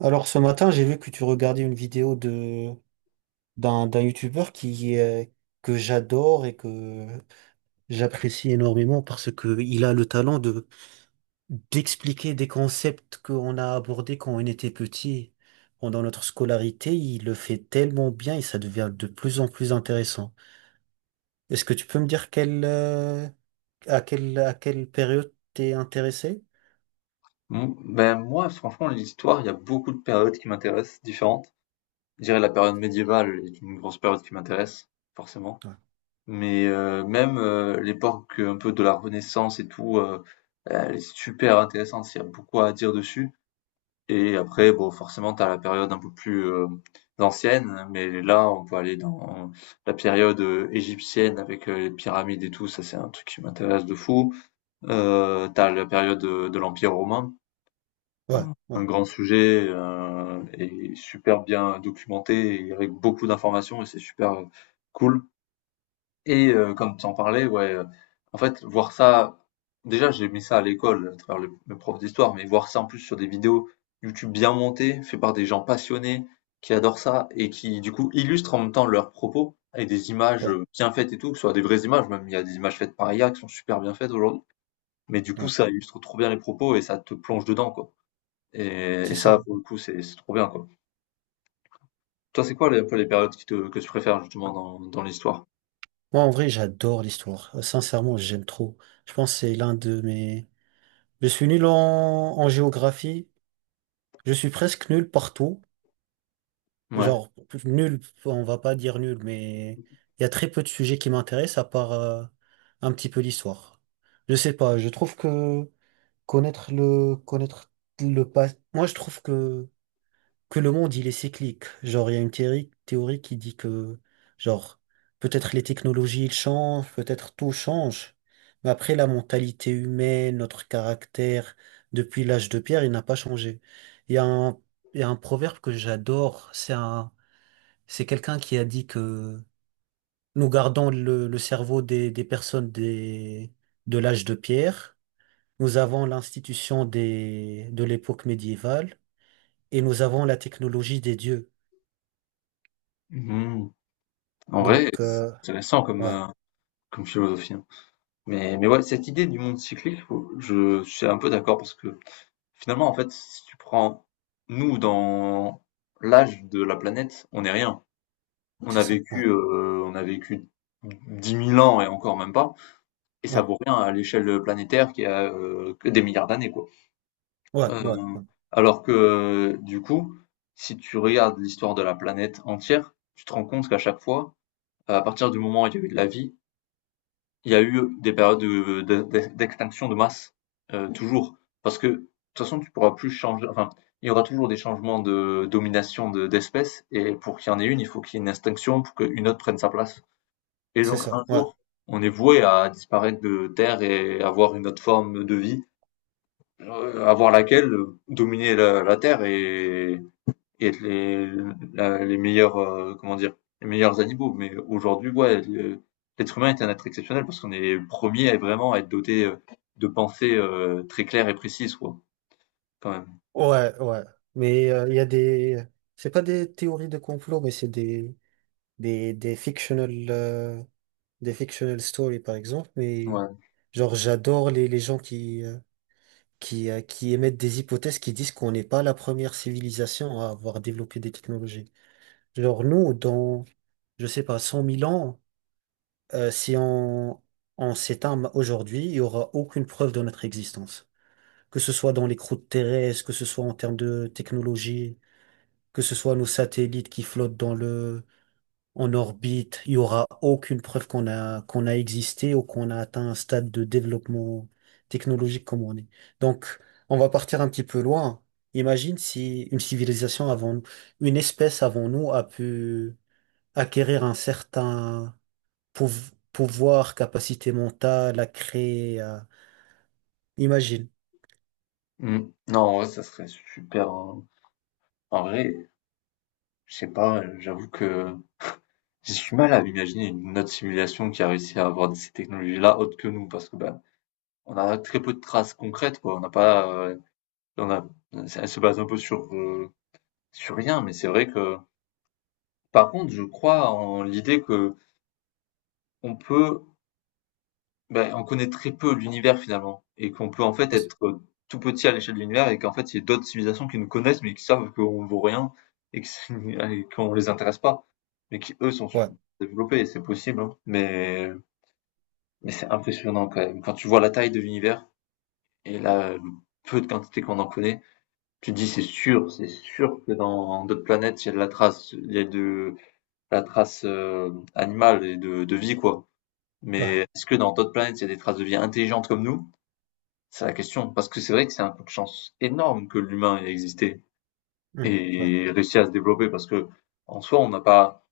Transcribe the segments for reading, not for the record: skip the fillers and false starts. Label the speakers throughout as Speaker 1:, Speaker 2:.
Speaker 1: Alors ce matin, j'ai vu que tu regardais une vidéo de d'un d'un youtubeur qui est que j'adore et que j'apprécie énormément parce que il a le talent de d'expliquer des concepts qu'on a abordés quand on était petit pendant notre scolarité. Il le fait tellement bien et ça devient de plus en plus intéressant. Est-ce que tu peux me dire quelle à quelle période t'es intéressé?
Speaker 2: Mmh, ben, moi, franchement, l'histoire, il y a beaucoup de périodes qui m'intéressent, différentes. Je dirais la période médiévale est une grosse période qui m'intéresse, forcément.
Speaker 1: Ouais,
Speaker 2: Mais même l'époque un peu de la Renaissance et tout, elle est super intéressante, il y a beaucoup à dire dessus. Et après, bon, forcément, t'as la période un peu plus ancienne, mais là, on peut aller dans la période égyptienne avec les pyramides et tout, ça c'est un truc qui m'intéresse de fou. T'as la période de l'Empire romain,
Speaker 1: ouais,
Speaker 2: un
Speaker 1: ouais,
Speaker 2: un grand sujet, et super bien documenté et avec beaucoup d'informations et c'est super, cool. Et comme tu en parlais, ouais, en fait, voir ça déjà, j'ai mis ça à l'école à travers le prof d'histoire, mais voir ça en plus sur des vidéos YouTube bien montées, faites par des gens passionnés qui adorent ça et qui, du coup, illustrent en même temps leurs propos avec des images,
Speaker 1: ouais,
Speaker 2: bien faites et tout, que ce soit des vraies images, même il y a des images faites par IA qui sont super bien faites aujourd'hui, mais du coup,
Speaker 1: ouais,
Speaker 2: ça illustre trop bien les propos et ça te plonge dedans, quoi. Et
Speaker 1: c'est
Speaker 2: ça,
Speaker 1: ça.
Speaker 2: pour le coup, c'est trop bien, quoi. Toi, c'est quoi les, un peu les périodes que tu préfères justement dans, dans l'histoire?
Speaker 1: Moi, en vrai, j'adore l'histoire. Sincèrement, j'aime trop. Je pense que c'est l'un de mes... Je suis nul en... en géographie. Je suis presque nul partout.
Speaker 2: Ouais.
Speaker 1: Genre, nul, on va pas dire nul, mais il y a très peu de sujets qui m'intéressent à part un petit peu l'histoire. Je sais pas, je trouve que connaître le passé... Moi, je trouve que le monde, il est cyclique. Genre, il y a une théorie qui dit que, genre, peut-être les technologies, ils changent, peut-être tout change. Mais après, la mentalité humaine, notre caractère, depuis l'âge de pierre, il n'a pas changé. Il y a un, il y a un proverbe que j'adore. C'est un, c'est quelqu'un qui a dit que nous gardons le cerveau des personnes des, de l'âge de pierre. Nous avons l'institution des, de l'époque médiévale et nous avons la technologie des dieux.
Speaker 2: Mhm. En vrai,
Speaker 1: Donc,
Speaker 2: c'est intéressant comme,
Speaker 1: ouais,
Speaker 2: comme philosophie, hein. Mais ouais, cette idée du monde cyclique, je suis un peu d'accord parce que finalement, en fait, si tu prends nous dans l'âge de la planète, on n'est rien.
Speaker 1: c'est ça. Ouais,
Speaker 2: On a vécu 10 000 ans et encore même pas, et ça
Speaker 1: ouais,
Speaker 2: vaut rien à l'échelle planétaire qui a que des milliards d'années, quoi.
Speaker 1: ouais, ouais,
Speaker 2: Heu,
Speaker 1: ouais,
Speaker 2: alors que, du coup, si tu regardes l'histoire de la planète entière, tu te rends compte qu'à chaque fois, à partir du moment où il y a eu de la vie, il y a eu des périodes de d'ex d'extinction de masse, toujours. Parce que, de toute façon, tu pourras plus changer, enfin, il y aura toujours des changements de domination de d'espèces et pour qu'il y en ait une, il faut qu'il y ait une extinction pour qu'une autre prenne sa place. Et
Speaker 1: c'est
Speaker 2: donc
Speaker 1: ça.
Speaker 2: un
Speaker 1: Ouais,
Speaker 2: jour, on est voué à disparaître de terre et avoir une autre forme de vie. Avant laquelle, dominer la terre et être les meilleurs, comment dire? Les meilleurs animaux. Mais aujourd'hui, ouais, le l'être humain est un être exceptionnel parce qu'on est le premier à vraiment être doté, de pensées, très claires et précises, quoi, quand même.
Speaker 1: ouais, ouais. Mais il y a des. C'est pas des théories de complot, mais c'est des fictional, des fictional stories, par exemple. Mais
Speaker 2: Ouais.
Speaker 1: genre, j'adore les gens qui émettent des hypothèses qui disent qu'on n'est pas la première civilisation à avoir développé des technologies. Genre, nous, dans, je sais pas, 100 000 ans, si on s'éteint aujourd'hui, il n'y aura aucune preuve de notre existence. Que ce soit dans les croûtes terrestres, que ce soit en termes de technologie, que ce soit nos satellites qui flottent en orbite, il n'y aura aucune preuve qu'on a existé ou qu'on a atteint un stade de développement technologique comme on est. Donc, on va partir un petit peu loin. Imagine si une civilisation avant, une espèce avant nous a pu acquérir un certain pouvoir, capacité mentale à créer. À- Imagine.
Speaker 2: Mmh. Non, ouais, ça serait super, hein. En vrai, je sais pas, j'avoue que j'ai du mal à imaginer une autre simulation qui a réussi à avoir ces technologies-là autres que nous parce que, ben on a très peu de traces concrètes, quoi. On n'a pas, on a, elle se base un peu sur, sur rien, mais c'est vrai que, par contre, je crois en l'idée que on peut, ben, on connaît très peu l'univers finalement, et qu'on peut en fait être tout petit à l'échelle de l'univers, et qu'en fait, il y a d'autres civilisations qui nous connaissent, mais qui savent qu'on vaut rien, et que c'est- et qu'on les intéresse pas, mais qui eux sont
Speaker 1: Ouais,
Speaker 2: développés, et c'est possible, hein. Mais c'est impressionnant quand même. Quand tu vois la taille de l'univers, et la peu de quantité qu'on en connaît, tu dis c'est sûr que dans d'autres planètes, il y a de la trace, il y a de la trace animale et de vie, quoi.
Speaker 1: ouais,
Speaker 2: Mais est-ce que dans d'autres planètes, il y a des traces de vie intelligentes comme nous? C'est la question. Parce que c'est vrai que c'est un coup de chance énorme que l'humain ait existé
Speaker 1: hmm, ouais,
Speaker 2: et réussi à se développer parce que en soi, on n'a pas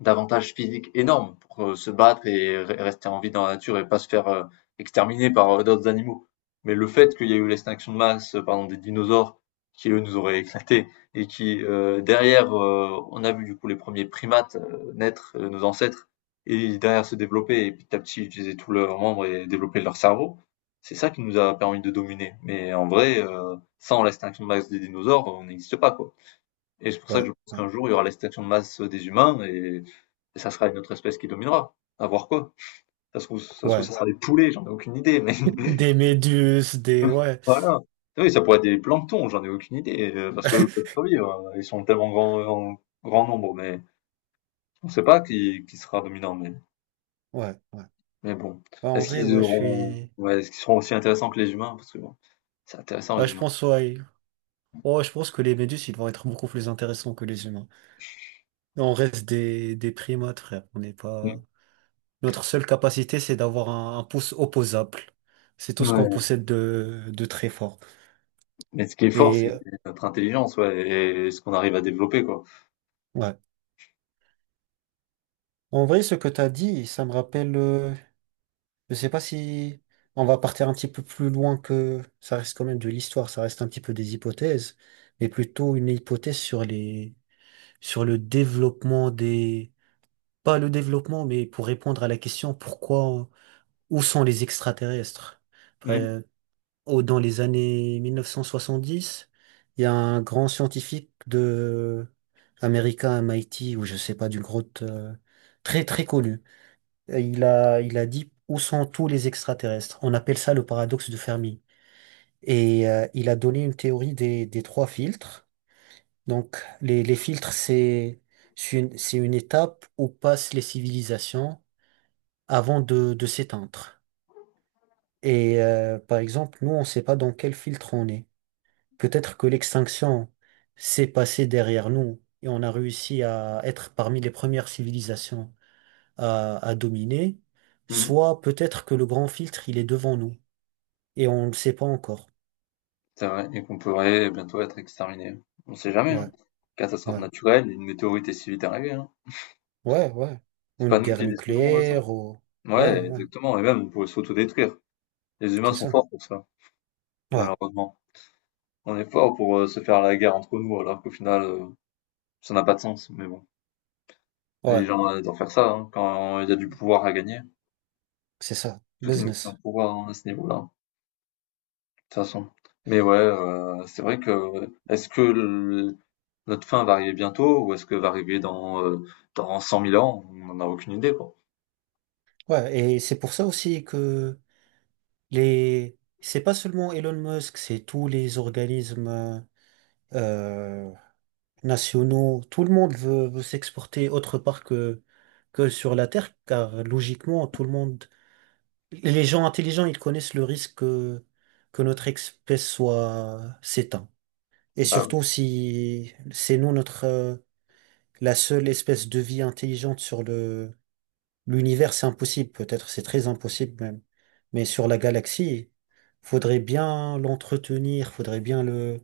Speaker 2: d'avantage physique énorme pour se battre et rester en vie dans la nature et pas se faire exterminer par d'autres animaux. Mais le fait qu'il y ait eu l'extinction de masse, par des dinosaures, qui eux nous auraient éclatés, et qui derrière, on a vu du coup les premiers primates naître, nos ancêtres, et derrière se développer, et petit à petit utiliser tous leurs membres et développer leur cerveau, c'est ça qui nous a permis de dominer. Mais en vrai, sans l'extinction de masse des dinosaures, on n'existe pas, quoi. Et c'est pour ça
Speaker 1: ouais,
Speaker 2: que je pense
Speaker 1: ouais,
Speaker 2: qu'un jour, il y aura l'extinction de masse des humains, et ça sera une autre espèce qui dominera. À voir quoi. Ça se trouve, ça se trouve,
Speaker 1: ouais.
Speaker 2: ça sera des poulets, j'en ai aucune idée, mais
Speaker 1: Des méduses, des... Ouais,
Speaker 2: voilà. Ah oui, ça pourrait être des planctons, j'en ai aucune idée, parce que eux peuvent survivre, hein. Ils sont tellement grands, en grand nombre, mais on ne sait pas qui, qui sera dominant,
Speaker 1: ouais, ouais.
Speaker 2: mais bon.
Speaker 1: Ouais, en
Speaker 2: Est-ce
Speaker 1: vrai,
Speaker 2: qu'ils
Speaker 1: ouais, je
Speaker 2: auront,
Speaker 1: suis...
Speaker 2: ouais, est-ce qu'ils seront aussi intéressants que les humains? Parce que bon, c'est intéressant,
Speaker 1: Ouais,
Speaker 2: les
Speaker 1: je
Speaker 2: humains.
Speaker 1: pense, ouais. Oh, je pense que les méduses, ils vont être beaucoup plus intéressants que les humains. On reste des primates, frère. On n'est pas... Notre seule capacité, c'est d'avoir un pouce opposable. C'est tout
Speaker 2: Mm.
Speaker 1: ce qu'on
Speaker 2: Ouais.
Speaker 1: possède de très fort.
Speaker 2: Mais ce qui est fort, c'est
Speaker 1: Et
Speaker 2: notre intelligence, ouais, et ce qu'on arrive à développer, quoi.
Speaker 1: ouais. En vrai, ce que tu as dit, ça me rappelle. Je sais pas si on va partir un petit peu plus loin que ça reste quand même de l'histoire, ça reste un petit peu des hypothèses, mais plutôt une hypothèse sur les sur le développement des pas le développement, mais pour répondre à la question pourquoi où sont les extraterrestres?
Speaker 2: Mm.
Speaker 1: Après, au- dans les années 1970, il y a un grand scientifique de américain à MIT ou je sais pas d'une grotte très très connu euh, il a dit où sont tous les extraterrestres? On appelle ça le paradoxe de Fermi. Et il a donné une théorie des trois filtres. Donc, les filtres, c'est une étape où passent les civilisations avant de s'éteindre. Et par exemple, nous, on ne sait pas dans quel filtre on est. Peut-être que l'extinction s'est passée derrière nous et on a réussi à être parmi les premières civilisations à dominer.
Speaker 2: Mm.
Speaker 1: Soit peut-être que le grand filtre, il est devant nous. Et on ne le sait pas encore.
Speaker 2: C'est vrai et qu'on pourrait bientôt être exterminé. On sait jamais, hein.
Speaker 1: Ouais,
Speaker 2: Catastrophe
Speaker 1: ouais,
Speaker 2: naturelle, une météorite est si vite arrivée, hein.
Speaker 1: ouais, ouais.
Speaker 2: C'est
Speaker 1: Ou une
Speaker 2: pas nous
Speaker 1: guerre
Speaker 2: qui déciderons de ça.
Speaker 1: nucléaire, ou... Ouais,
Speaker 2: Ouais,
Speaker 1: ouais,
Speaker 2: exactement, et même on pourrait s'autodétruire. Les humains
Speaker 1: c'est
Speaker 2: sont
Speaker 1: ça.
Speaker 2: forts pour ça,
Speaker 1: Ouais,
Speaker 2: malheureusement. On est forts pour se faire la guerre entre nous alors qu'au final, ça n'a pas de sens. Mais bon, les
Speaker 1: ouais,
Speaker 2: gens adorent faire ça hein, quand il y a du pouvoir à gagner.
Speaker 1: c'est ça.
Speaker 2: Tout est une question
Speaker 1: Business.
Speaker 2: de pouvoir hein, à ce niveau-là, de toute façon. Mais ouais, c'est vrai que est-ce que notre fin va arriver bientôt ou est-ce que va arriver dans, dans 100 000 ans? On n'en a aucune idée, quoi.
Speaker 1: Ouais, et c'est pour ça aussi que les... C'est pas seulement Elon Musk, c'est tous les organismes euh, nationaux. Tout le monde veut s'exporter autre part que sur la Terre, car logiquement, tout le monde... Les gens intelligents, ils connaissent le risque que notre espèce soit s'éteint. Et
Speaker 2: Bah oui,
Speaker 1: surtout si c'est nous notre la seule espèce de vie intelligente sur le l'univers, c'est impossible, peut-être c'est très impossible même. Mais sur la galaxie, faudrait bien l'entretenir, faudrait bien le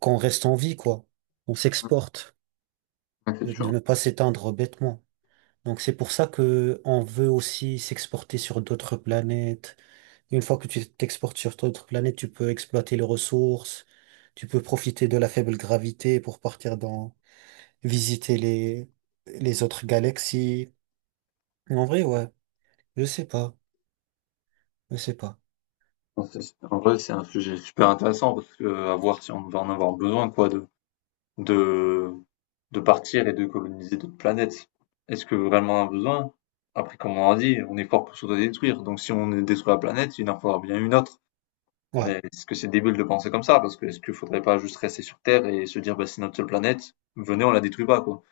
Speaker 1: qu'on reste en vie, quoi. On s'exporte,
Speaker 2: ouais, c'est
Speaker 1: de
Speaker 2: sûr.
Speaker 1: ne pas s'éteindre bêtement. Donc c'est pour ça que on veut aussi s'exporter sur d'autres planètes. Une fois que tu t'exportes sur d'autres planètes, tu peux exploiter les ressources, tu peux profiter de la faible gravité pour partir dans visiter les autres galaxies. En vrai, ouais, je sais pas, je sais pas.
Speaker 2: Enfin, c'est en vrai, c'est un sujet super intéressant parce que à voir si on va en avoir besoin, quoi, de de partir et de coloniser d'autres planètes. Est-ce que vraiment on a besoin? Après, comme on a dit, on est fort pour s'autodétruire, donc si on détruit la planète, il en faudra bien une autre.
Speaker 1: Ouais.
Speaker 2: Mais est-ce que c'est débile de penser comme ça? Parce que est-ce qu'il faudrait pas juste rester sur Terre et se dire: «Bah, c'est notre seule planète, venez, on la détruit pas», quoi?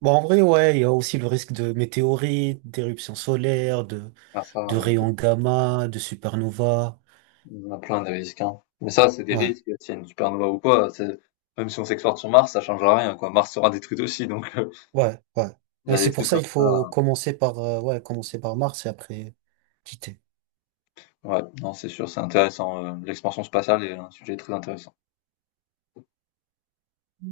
Speaker 1: Bon, en vrai, ouais, il y a aussi le risque de météorites, d'éruptions solaires,
Speaker 2: Ah ça,
Speaker 1: de rayons gamma, de supernova.
Speaker 2: il y en a plein des risques, hein. Mais ça, c'est des
Speaker 1: Ouais,
Speaker 2: risques, s'il y a une supernova ou quoi, c'est- même si on s'exporte sur Mars, ça changera rien, quoi. Mars sera détruite aussi, donc
Speaker 1: ouais, ouais.
Speaker 2: il y
Speaker 1: Mais
Speaker 2: a des
Speaker 1: c'est pour
Speaker 2: trucs
Speaker 1: ça
Speaker 2: comme
Speaker 1: il faut
Speaker 2: ça.
Speaker 1: commencer par, ouais, commencer par Mars et après quitter.
Speaker 2: Ouais, non, c'est sûr, c'est intéressant. L'expansion spatiale est un sujet très intéressant.